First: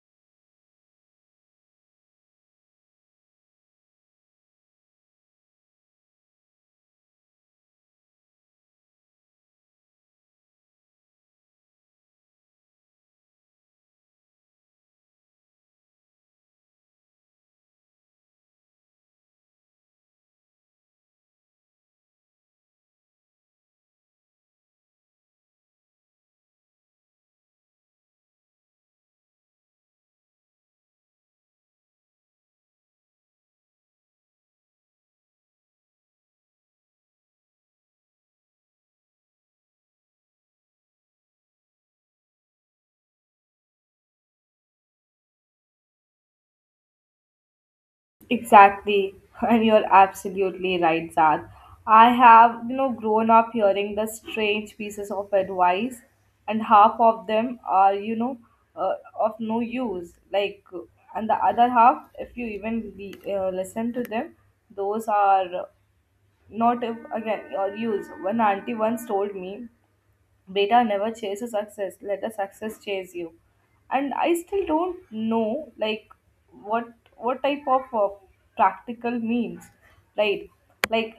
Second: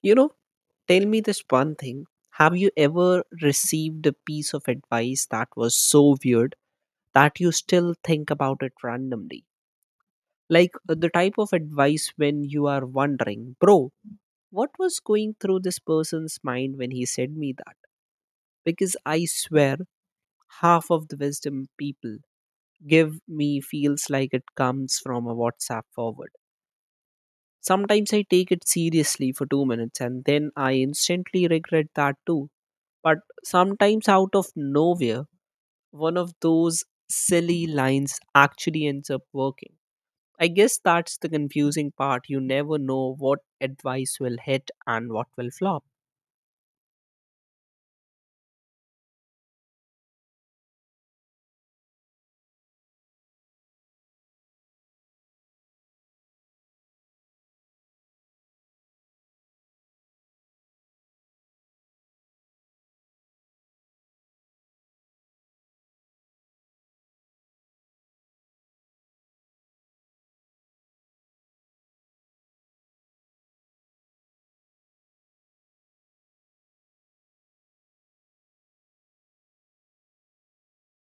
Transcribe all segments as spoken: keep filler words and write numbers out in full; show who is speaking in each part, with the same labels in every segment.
Speaker 1: You know, tell me this one thing. Have you ever received a piece of advice that was so weird that you still think about it randomly? Like uh, the type of advice when you are wondering, bro, what was going through this person's mind when he said me that? Because I swear, half of the wisdom people give me feels like it comes from a WhatsApp forward. Sometimes I take it seriously for two minutes and then I instantly regret that too. But sometimes, out of nowhere, one of those silly lines actually ends up working. I guess that's the confusing part. You never know what advice will hit and what will flop.
Speaker 2: Exactly, and you're absolutely right, Zad. I have, you know, grown up hearing the strange pieces of advice, and half of them are, you know, uh, of no use. Like, and the other half, if you even le- uh, listen to them, those are not if, again your use. One auntie once told me, Beta never chases success. Let a success chase you. And I still don't know, like, what what type of uh, practical means, right? Like,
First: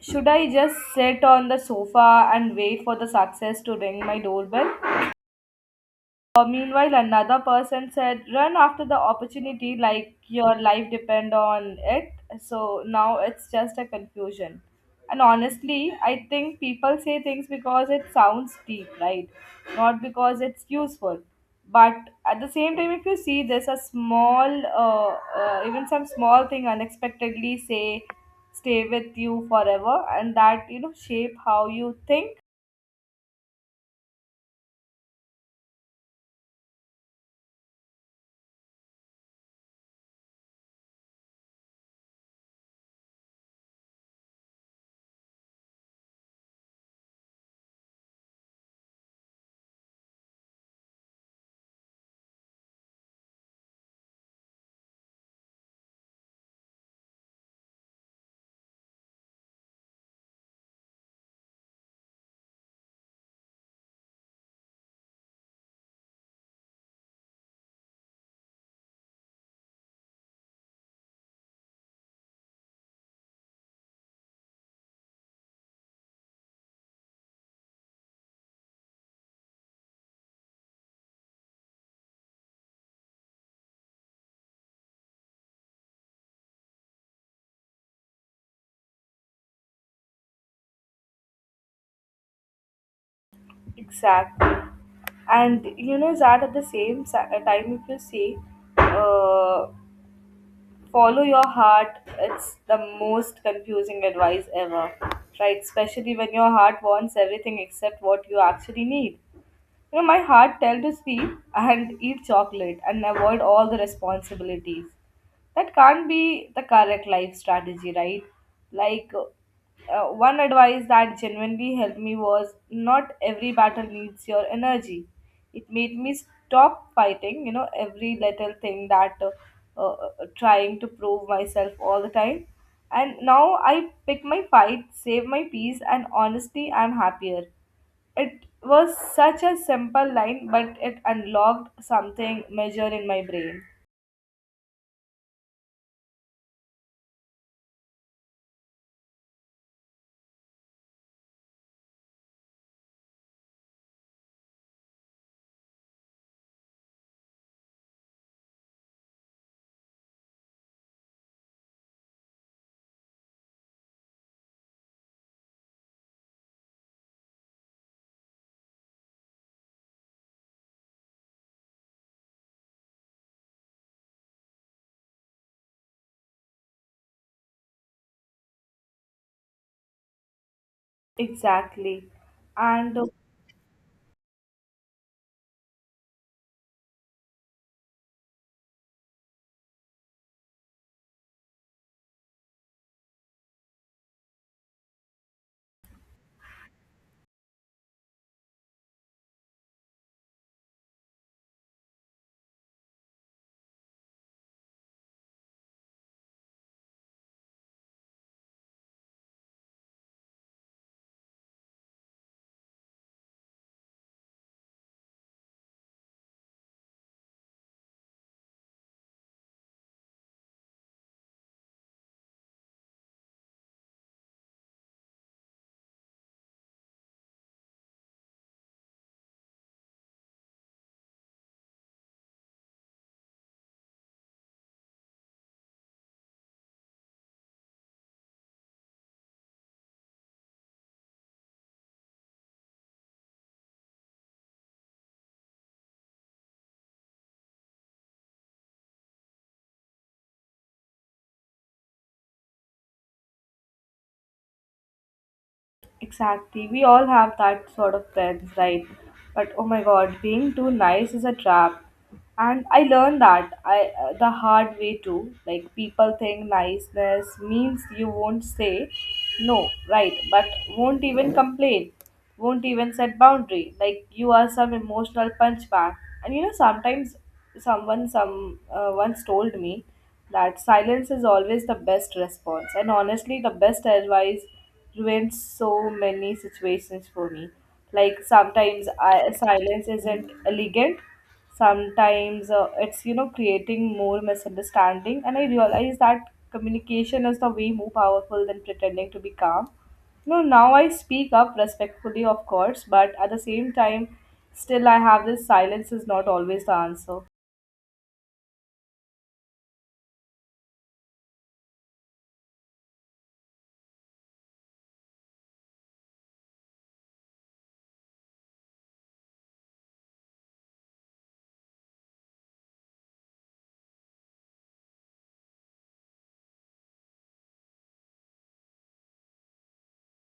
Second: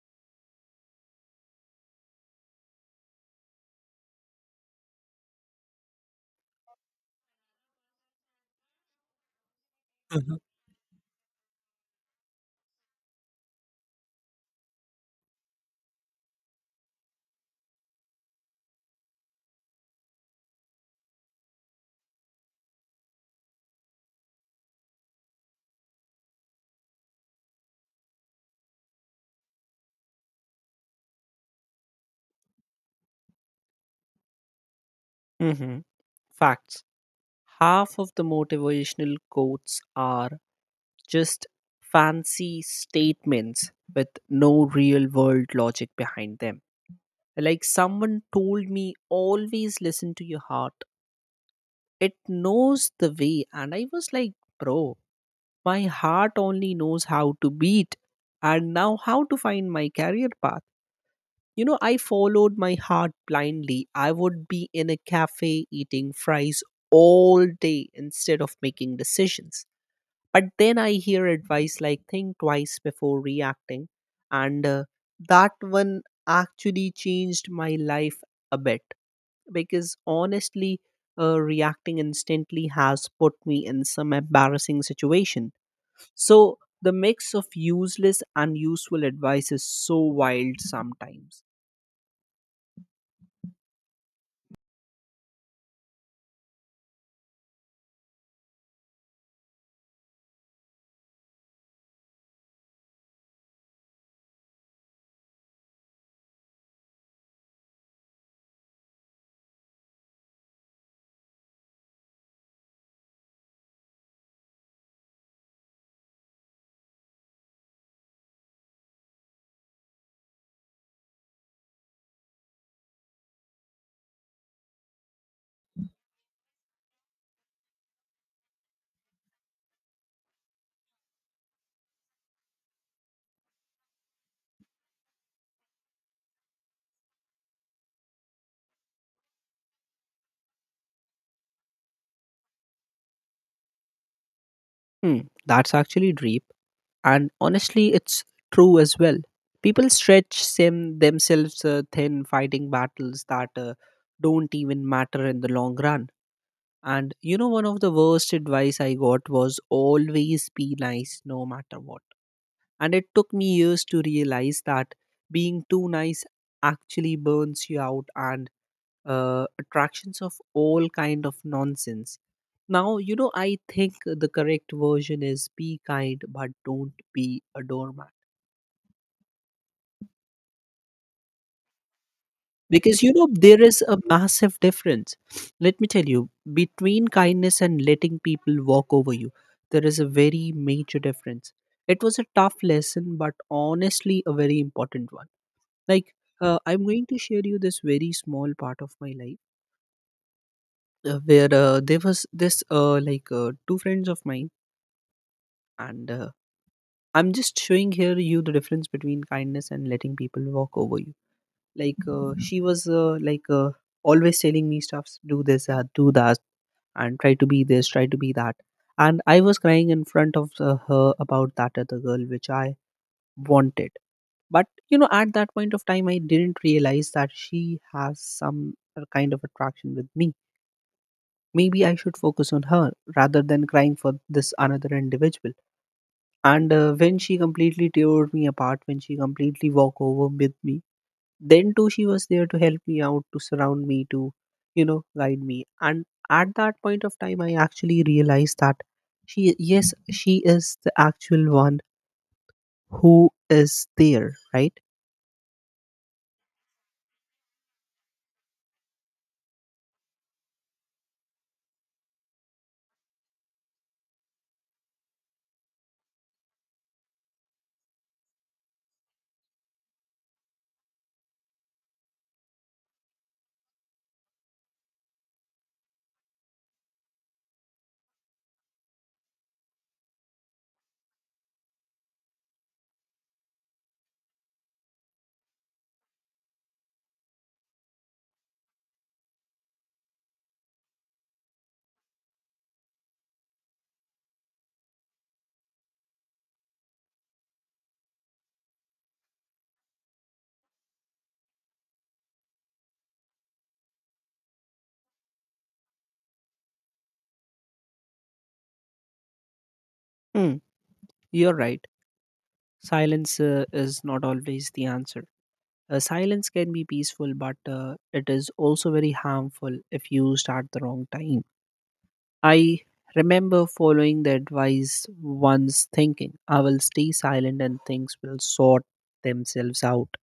Speaker 2: should I just sit on the sofa and wait for the success to ring my doorbell? Uh, meanwhile, another person said, "Run after the opportunity like your life depend on it." So now it's just a confusion. And honestly, I think people say things because it sounds deep, right? Not because it's useful. But at the same time, if you see there's a small, uh, uh, even some small thing unexpectedly say, stay with you forever, and that, you know, shape how you think.
Speaker 1: hmm Facts. Half of the motivational quotes are just fancy statements with no real world logic behind them. Like someone told me, always listen to your heart. It knows the way. And I was like, bro, my heart only knows how to beat and now how to find my career path. You know, I followed my heart blindly. I would be in a cafe eating fries all day instead of making decisions. But then I hear advice like think twice before reacting, and uh, that one actually changed my life a bit because honestly, uh, reacting instantly has put me in some embarrassing situation. So the mix of useless and useful advice is so wild sometimes.
Speaker 2: Exactly. And you know that at the same sa- uh, time, if you say, uh, follow your heart, it's the most confusing advice ever, right? Especially when your heart wants everything except what you actually need. You know, my heart tell to sleep and eat chocolate and avoid all the responsibilities. That can't be the correct life strategy, right? Like, uh, one advice that genuinely helped me was not every battle needs your energy. It made me stop fighting, you know, every little thing that uh, uh, uh, trying to prove myself all the time. And now I pick my fight, save my peace, and honestly, I'm happier. It was such a simple line, but it unlocked something major in my brain.
Speaker 1: Hmm, that's actually deep. And honestly, it's true as well. People stretch sim themselves uh, thin fighting battles that uh, don't even matter in the long run. And you know, one of the worst advice I got was always be nice no matter what. And it took me years to realize that being too nice actually burns you out and uh, attractions of all kind of nonsense. Now, you know, I think the correct version is be kind, but don't be a doormat.
Speaker 2: Exactly. And
Speaker 1: Because,
Speaker 2: uh,
Speaker 1: you know, there is a massive difference. Let me tell you, between kindness and letting people walk over you, there is a very major difference. It was a tough lesson, but honestly, a very important one. like uh, I'm going to share you this very small part of my life uh, where uh, there was this uh, like uh, two friends of mine and uh, I'm just showing here you the difference between kindness and letting people walk over you like uh, she was uh, like uh, always telling me stuffs, do this uh, do that and try to be this, try to be that. And I was crying in front of uh, her about that other girl which I wanted. But you know, at that point of time I didn't realize that she has some uh, kind of attraction with me. Maybe I should focus on her rather than crying for this another individual. And uh, when she completely tore me apart, when she completely walked over with me, then too she was there to help me out, to surround me, to you know, guide me. And at that point of time, I actually realized that she, yes, she is the actual one who is there, right?
Speaker 2: exactly, we all have that sort of friends, right? But oh my god, being too nice is a trap. And I learned that I uh, the hard way too. Like, people think niceness means you won't say no, right? But won't even complain, won't even set boundary, like you are some emotional punch bag. And you know sometimes, someone some uh, once told me that silence is always the best response, and honestly the best advice ruins so many situations for me. Like sometimes, I, silence isn't elegant sometimes. Uh, it's, you know, creating more misunderstanding, and I realize that communication is the way more powerful than pretending to be calm. No, now I speak up respectfully, of course, but at the same time, still I have this silence is not always the answer.
Speaker 1: Hmm, you're right. Silence uh, is not always the answer. Uh, silence can be peaceful, but uh, it is also very harmful if used at the wrong time. I remember following the advice once thinking, I will stay silent and things will sort themselves out.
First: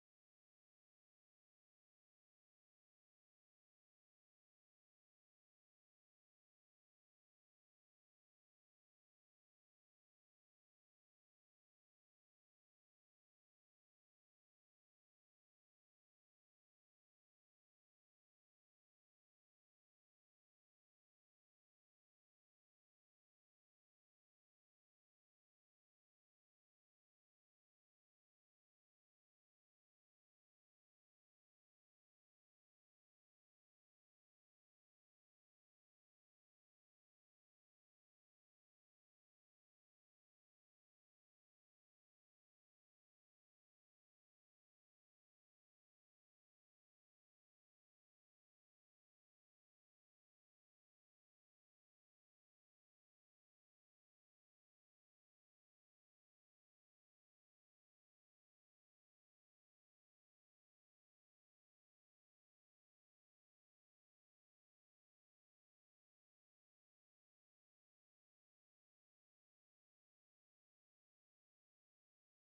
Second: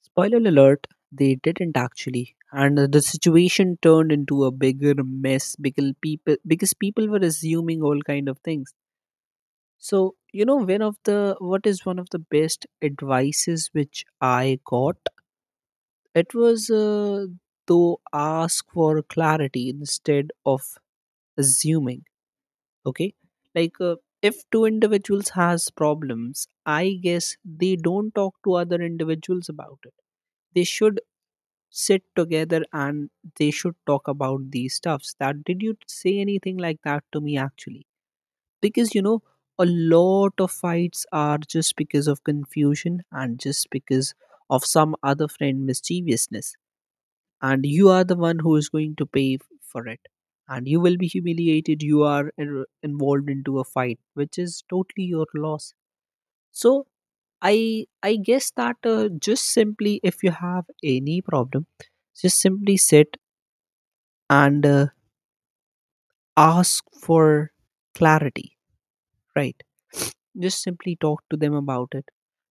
Speaker 1: Spoiler alert, they didn't actually. And the situation turned into a bigger mess because people, because people were assuming all kind of things. So, you know, one of the, what is one of the best advices which I got? It was uh, to ask for clarity instead of assuming. Okay, like uh, if two individuals has problems, I guess they don't talk to other individuals about it. They should sit together and they should talk about these stuffs. That, did you say anything like that to me actually? Because you know, a lot of fights are just because of confusion and just because of some other friend mischievousness, and you are the one who is going to pay f- for it, and you will be humiliated. You are in- involved into a fight which is totally your loss. So i i guess that uh, just simply, if you have any problem, just simply sit and uh, ask for clarity, right? Just simply talk to them about it,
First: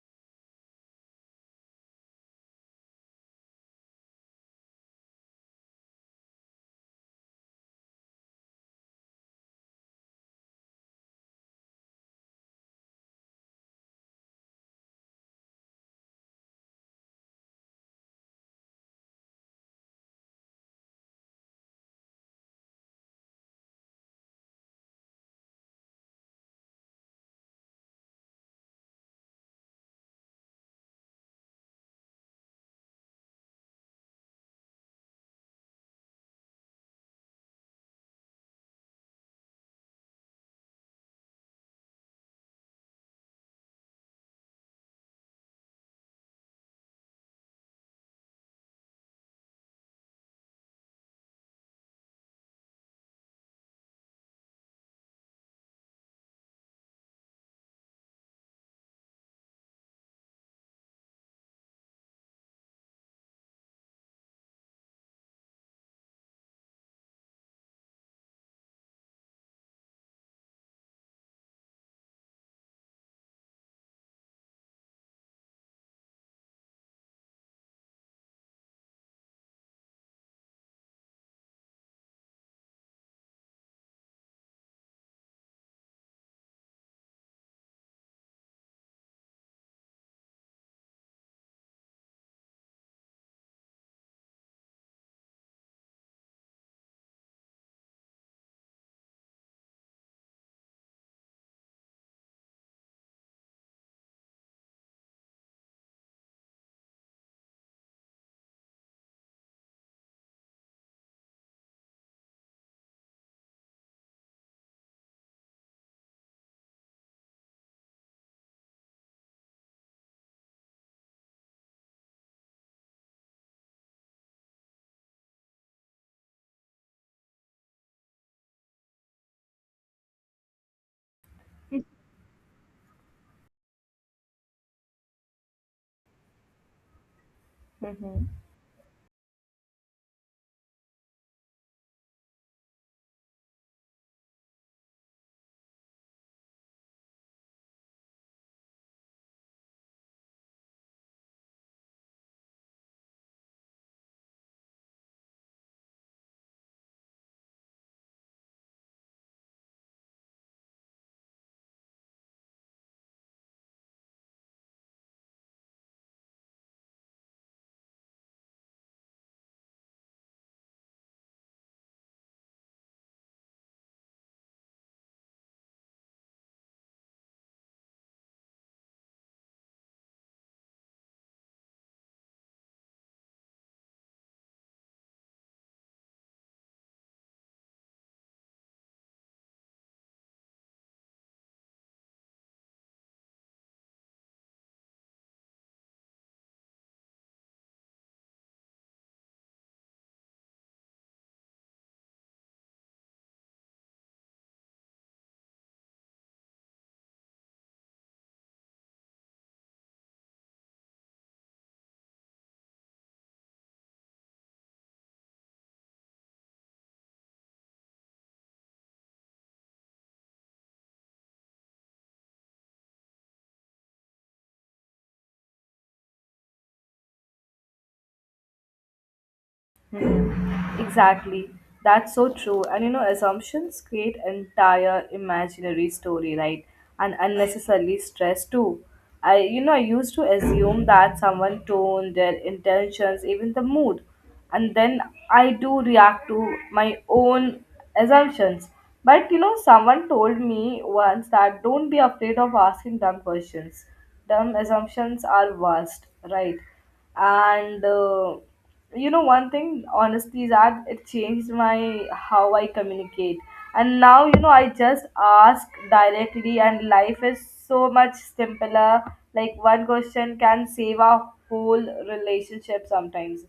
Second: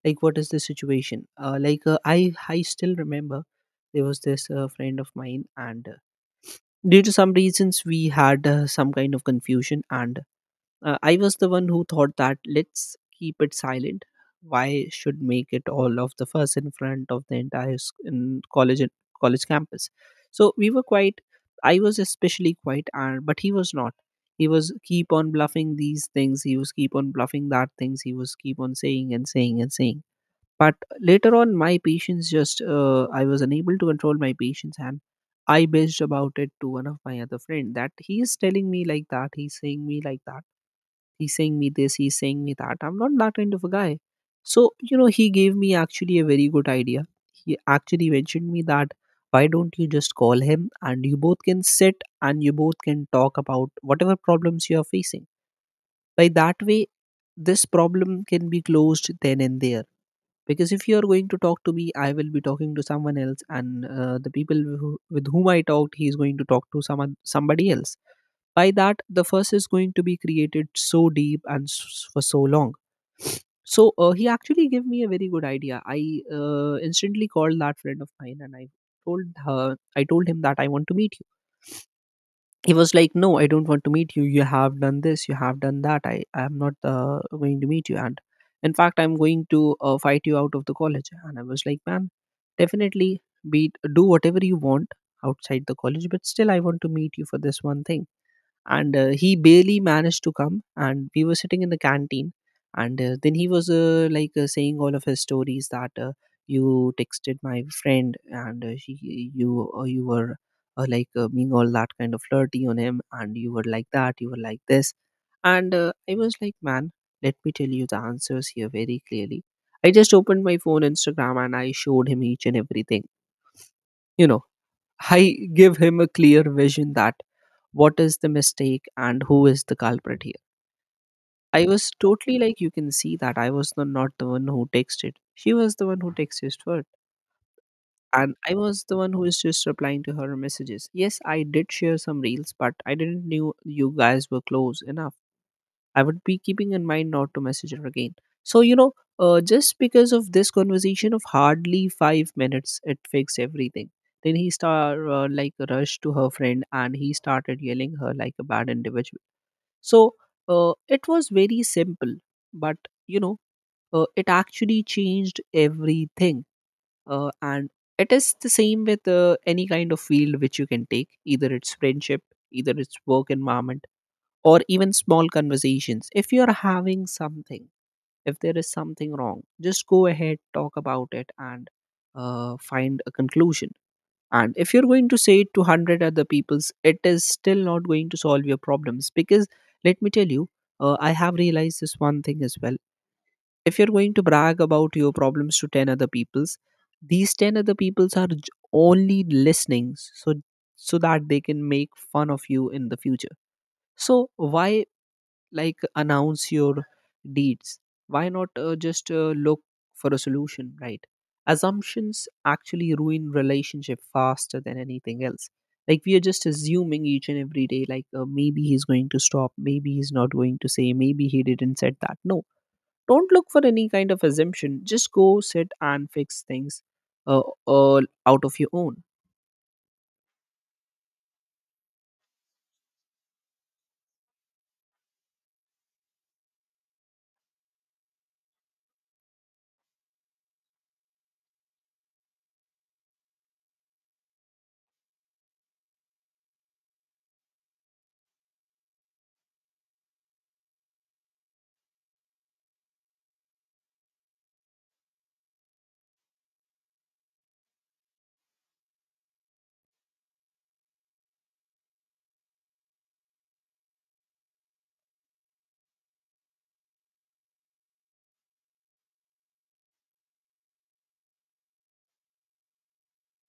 Speaker 1: like what is the situation. Uh, like uh, i i still remember there was this uh, friend of mine and uh, due to some reasons we had uh, some kind of confusion, and uh, I was the one who thought that let's keep it silent. Why should make it all of the fuss in front of the entire s- in college and- college campus? So we were quite. I was especially quiet, and but he was not. He was keep on bluffing these things. He was keep on bluffing that things. He was keep on saying and saying and saying. But later on, my patience just uh, I was unable to control my patience, and I bitched about it to one of my other friend that he is telling me like that. He's saying me like that. He's saying me this, he's saying me that. I'm not that kind of a guy. So, you know, he gave me actually a very good idea. He actually mentioned me that, why don't you just call him and you both can sit and you both can talk about whatever problems you are facing. By that way, this problem can be closed then and there, because if you are going to talk to me, I will be talking to someone else, and uh, the people who, with whom I talked, he is going to talk to someone, somebody else. By that the fuss is going to be created so deep and s- for so long. So uh, he actually gave me a very good idea. I uh, instantly called that friend of mine, and I told her, I told him that I want to meet you. He was like, no, I don't want to meet you. You have done this, you have done that i i am not uh, going to meet you, and in fact I'm going to uh, fight you out of the college. And I was like, man, definitely be, do whatever you want outside the college, but still I want to meet you for this one thing. And uh, he barely managed to come, and we were sitting in the canteen, and uh, then he was uh, like uh, saying all of his stories that uh, you texted my friend and uh, she, you uh, you were uh, like uh, being all that kind of flirty on him, and you were like that, you were like this. And uh, I was like, man, let me tell you the answers here very clearly. I just opened my phone, Instagram, and I showed him each and everything. You know, I give him a clear vision that what is the mistake and who is the culprit here. I was totally like, you can see that I was the, not the one who texted. She was the one who texted first.
Speaker 2: Hmm.
Speaker 1: And I was the one who is just replying to her messages. Yes, I did share some reels, but I didn't knew you guys were close enough. I would be keeping in mind not to message her again. So, you know, uh, just because of this conversation of hardly five minutes, it fixed everything. Then he star uh, like rushed to her friend and he started yelling her like a bad individual. So uh, it was very simple, but you know, uh, it actually changed everything. Uh, and it is the same with uh, any kind of field which you can take, either it's friendship, either it's work environment or even small conversations. If you're having something, if there is something wrong, just go ahead, talk about it, and uh, find a conclusion. And if you're going to say it to a hundred other people's, it is still not going to solve your problems. Because let me tell you, uh, I have realized this one thing as well. If you're going to brag about your problems to ten other people's, these ten other people's are j- only listening, so so that they can make fun of you in the future. So why like announce your deeds? Why not uh, just uh, look for a solution, right? Assumptions actually ruin relationship faster than anything else. Like we are just assuming each and every day, like uh, maybe he's going to stop, maybe he's not going to say, maybe he didn't said that. No, don't look for any kind of assumption. Just go sit and fix things, uh, all out of your own.
Speaker 2: Hmm, exactly. That's so true. And you know, assumptions create entire imaginary story, right? And unnecessarily stress too. I, you know, I used to assume that someone tone, their intentions, even the mood, and then I do react to my own assumptions. But you know, someone told me once that don't be afraid of asking dumb questions. Dumb assumptions are worst, right? And uh, you know, one thing honestly is that it changed my how I communicate, and now, you know, I just ask directly, and life is so much simpler. Like one question can save a whole relationship sometimes,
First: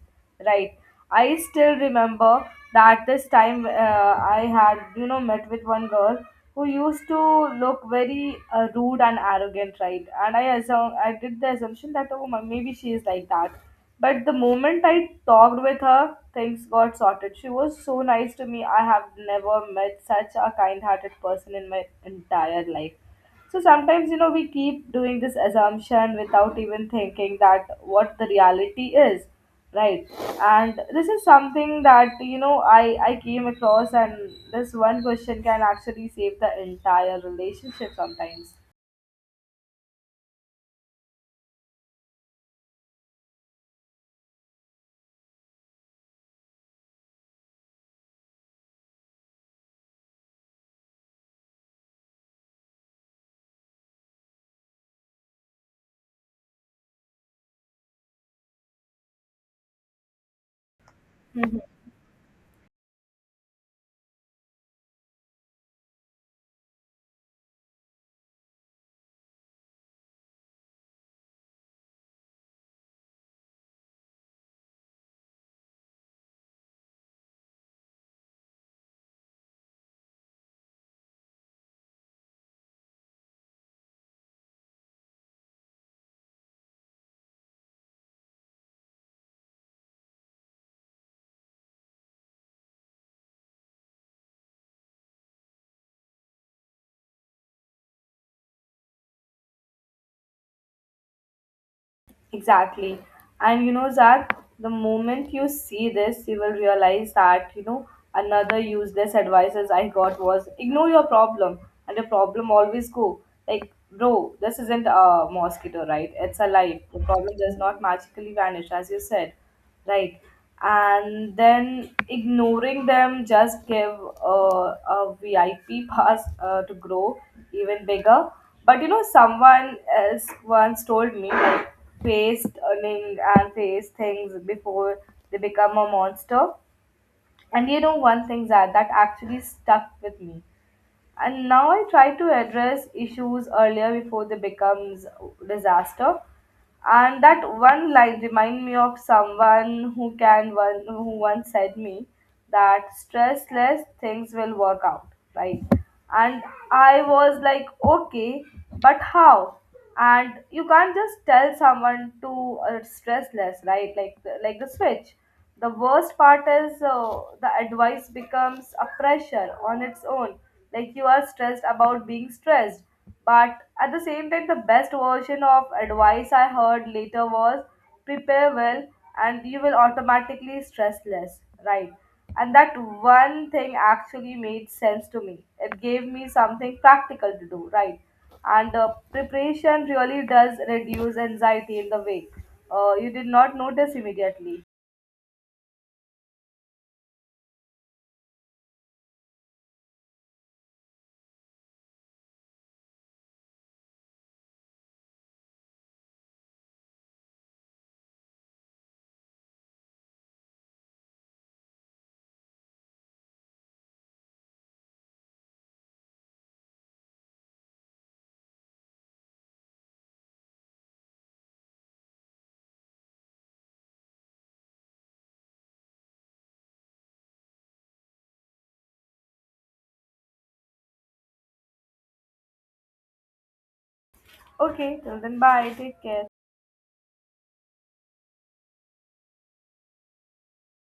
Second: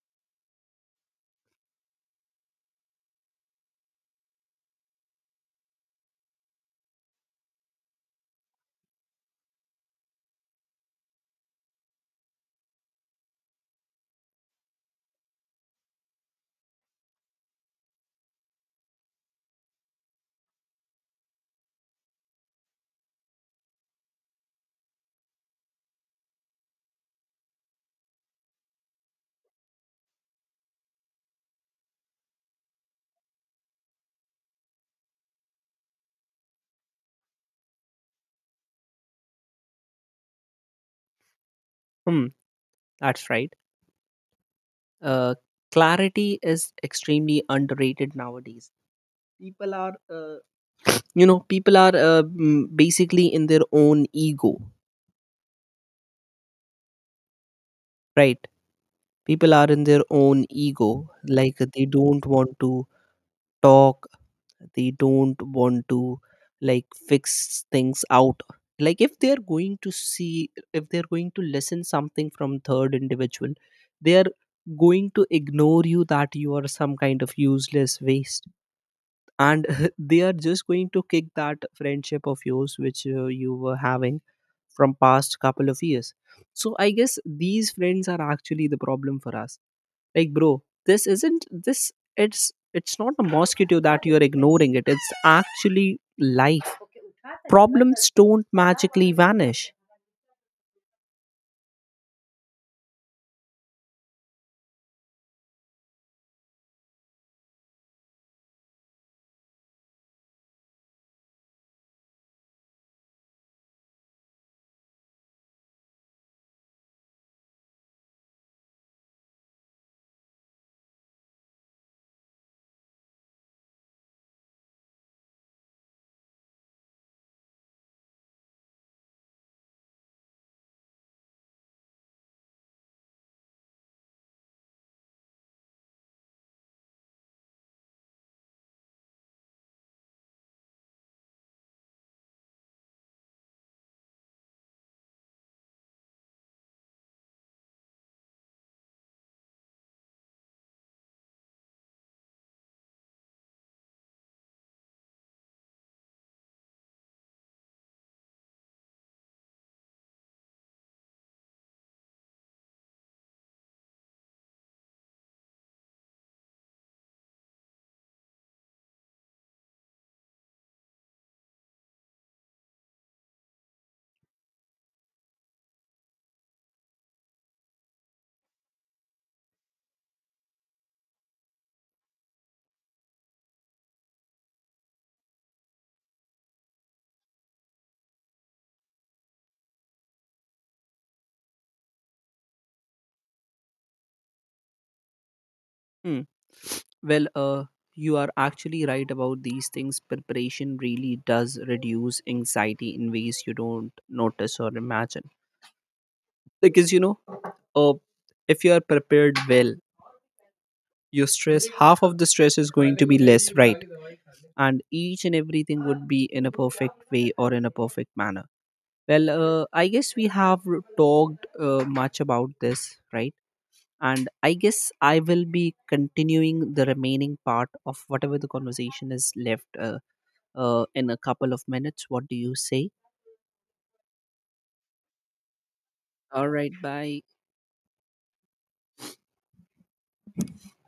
Speaker 2: right? I still remember that this time uh, I had, you know, met with one girl who used to look very uh, rude and arrogant, right? And I assume, I did the assumption that, oh, ma- maybe she is like that. But the moment I talked with her, things got sorted. She was so nice to me. I have never met such a kind hearted person in my entire life. So sometimes, you know, we keep doing this assumption without even thinking that what the reality is, right? And this is something that, you know, I, I came across, and this one question can actually save the entire relationship sometimes.
Speaker 1: hmm that's right. uh, clarity is extremely underrated nowadays. People are uh, you know, people are uh, mm, basically in their own ego, right? People are in their own ego. Like, they don't want to talk. They don't want to like fix things out. Like if they are going to see, if they are going to listen something from third individual, they are going to ignore you, that you are some kind of useless waste, and they are just going to kick that friendship of yours which uh, you were having from past couple of years. So I guess these friends are actually the problem for us. Like bro, this isn't this it's it's not a mosquito that you're ignoring it. It's actually life. Problems don't magically vanish.
Speaker 2: Exactly. And you know, Zach, the moment you see this, you will realize that, you know, another useless advices I got was ignore your problem and your problem always go. Like, bro, this isn't a mosquito, right? It's a life. The problem does not magically vanish, as you said, right? And then ignoring them just give uh, a V I P pass uh, to grow even bigger. But you know, someone else once told me like face earning and face things before they become a monster. And you know, one thing that that actually stuck with me, and now I try to address issues earlier before they becomes disaster. And that one line remind me of someone who can one who once said me that stress less things will work out, right? And I was like, okay, but how? And you can't just tell someone to uh, stress less, right? Like the- like the switch. The worst part is uh, the advice becomes a pressure on its own. Like you are stressed about being stressed. But at the same time, the best version of advice I heard later was prepare well and you will automatically stress less, right? And that one thing actually made sense to me. It gave me something practical to do, right? And uh, preparation really does reduce anxiety in the way uh, you did not notice immediately.
Speaker 1: Hmm. well uh you are actually right about these things. Preparation really does reduce anxiety in ways you don't notice or imagine. Because you know, uh, if you are prepared well, your stress, half of the stress is going to be less, right? And each and everything would be in a perfect way or in a perfect manner. Well uh, I guess we have r- talked uh, much about this, right? And I guess I will be continuing the remaining part of whatever the conversation is left uh, uh, in a couple of minutes. What do you say?
Speaker 2: Okay, till then, bye. Take care.
Speaker 1: All right, bye.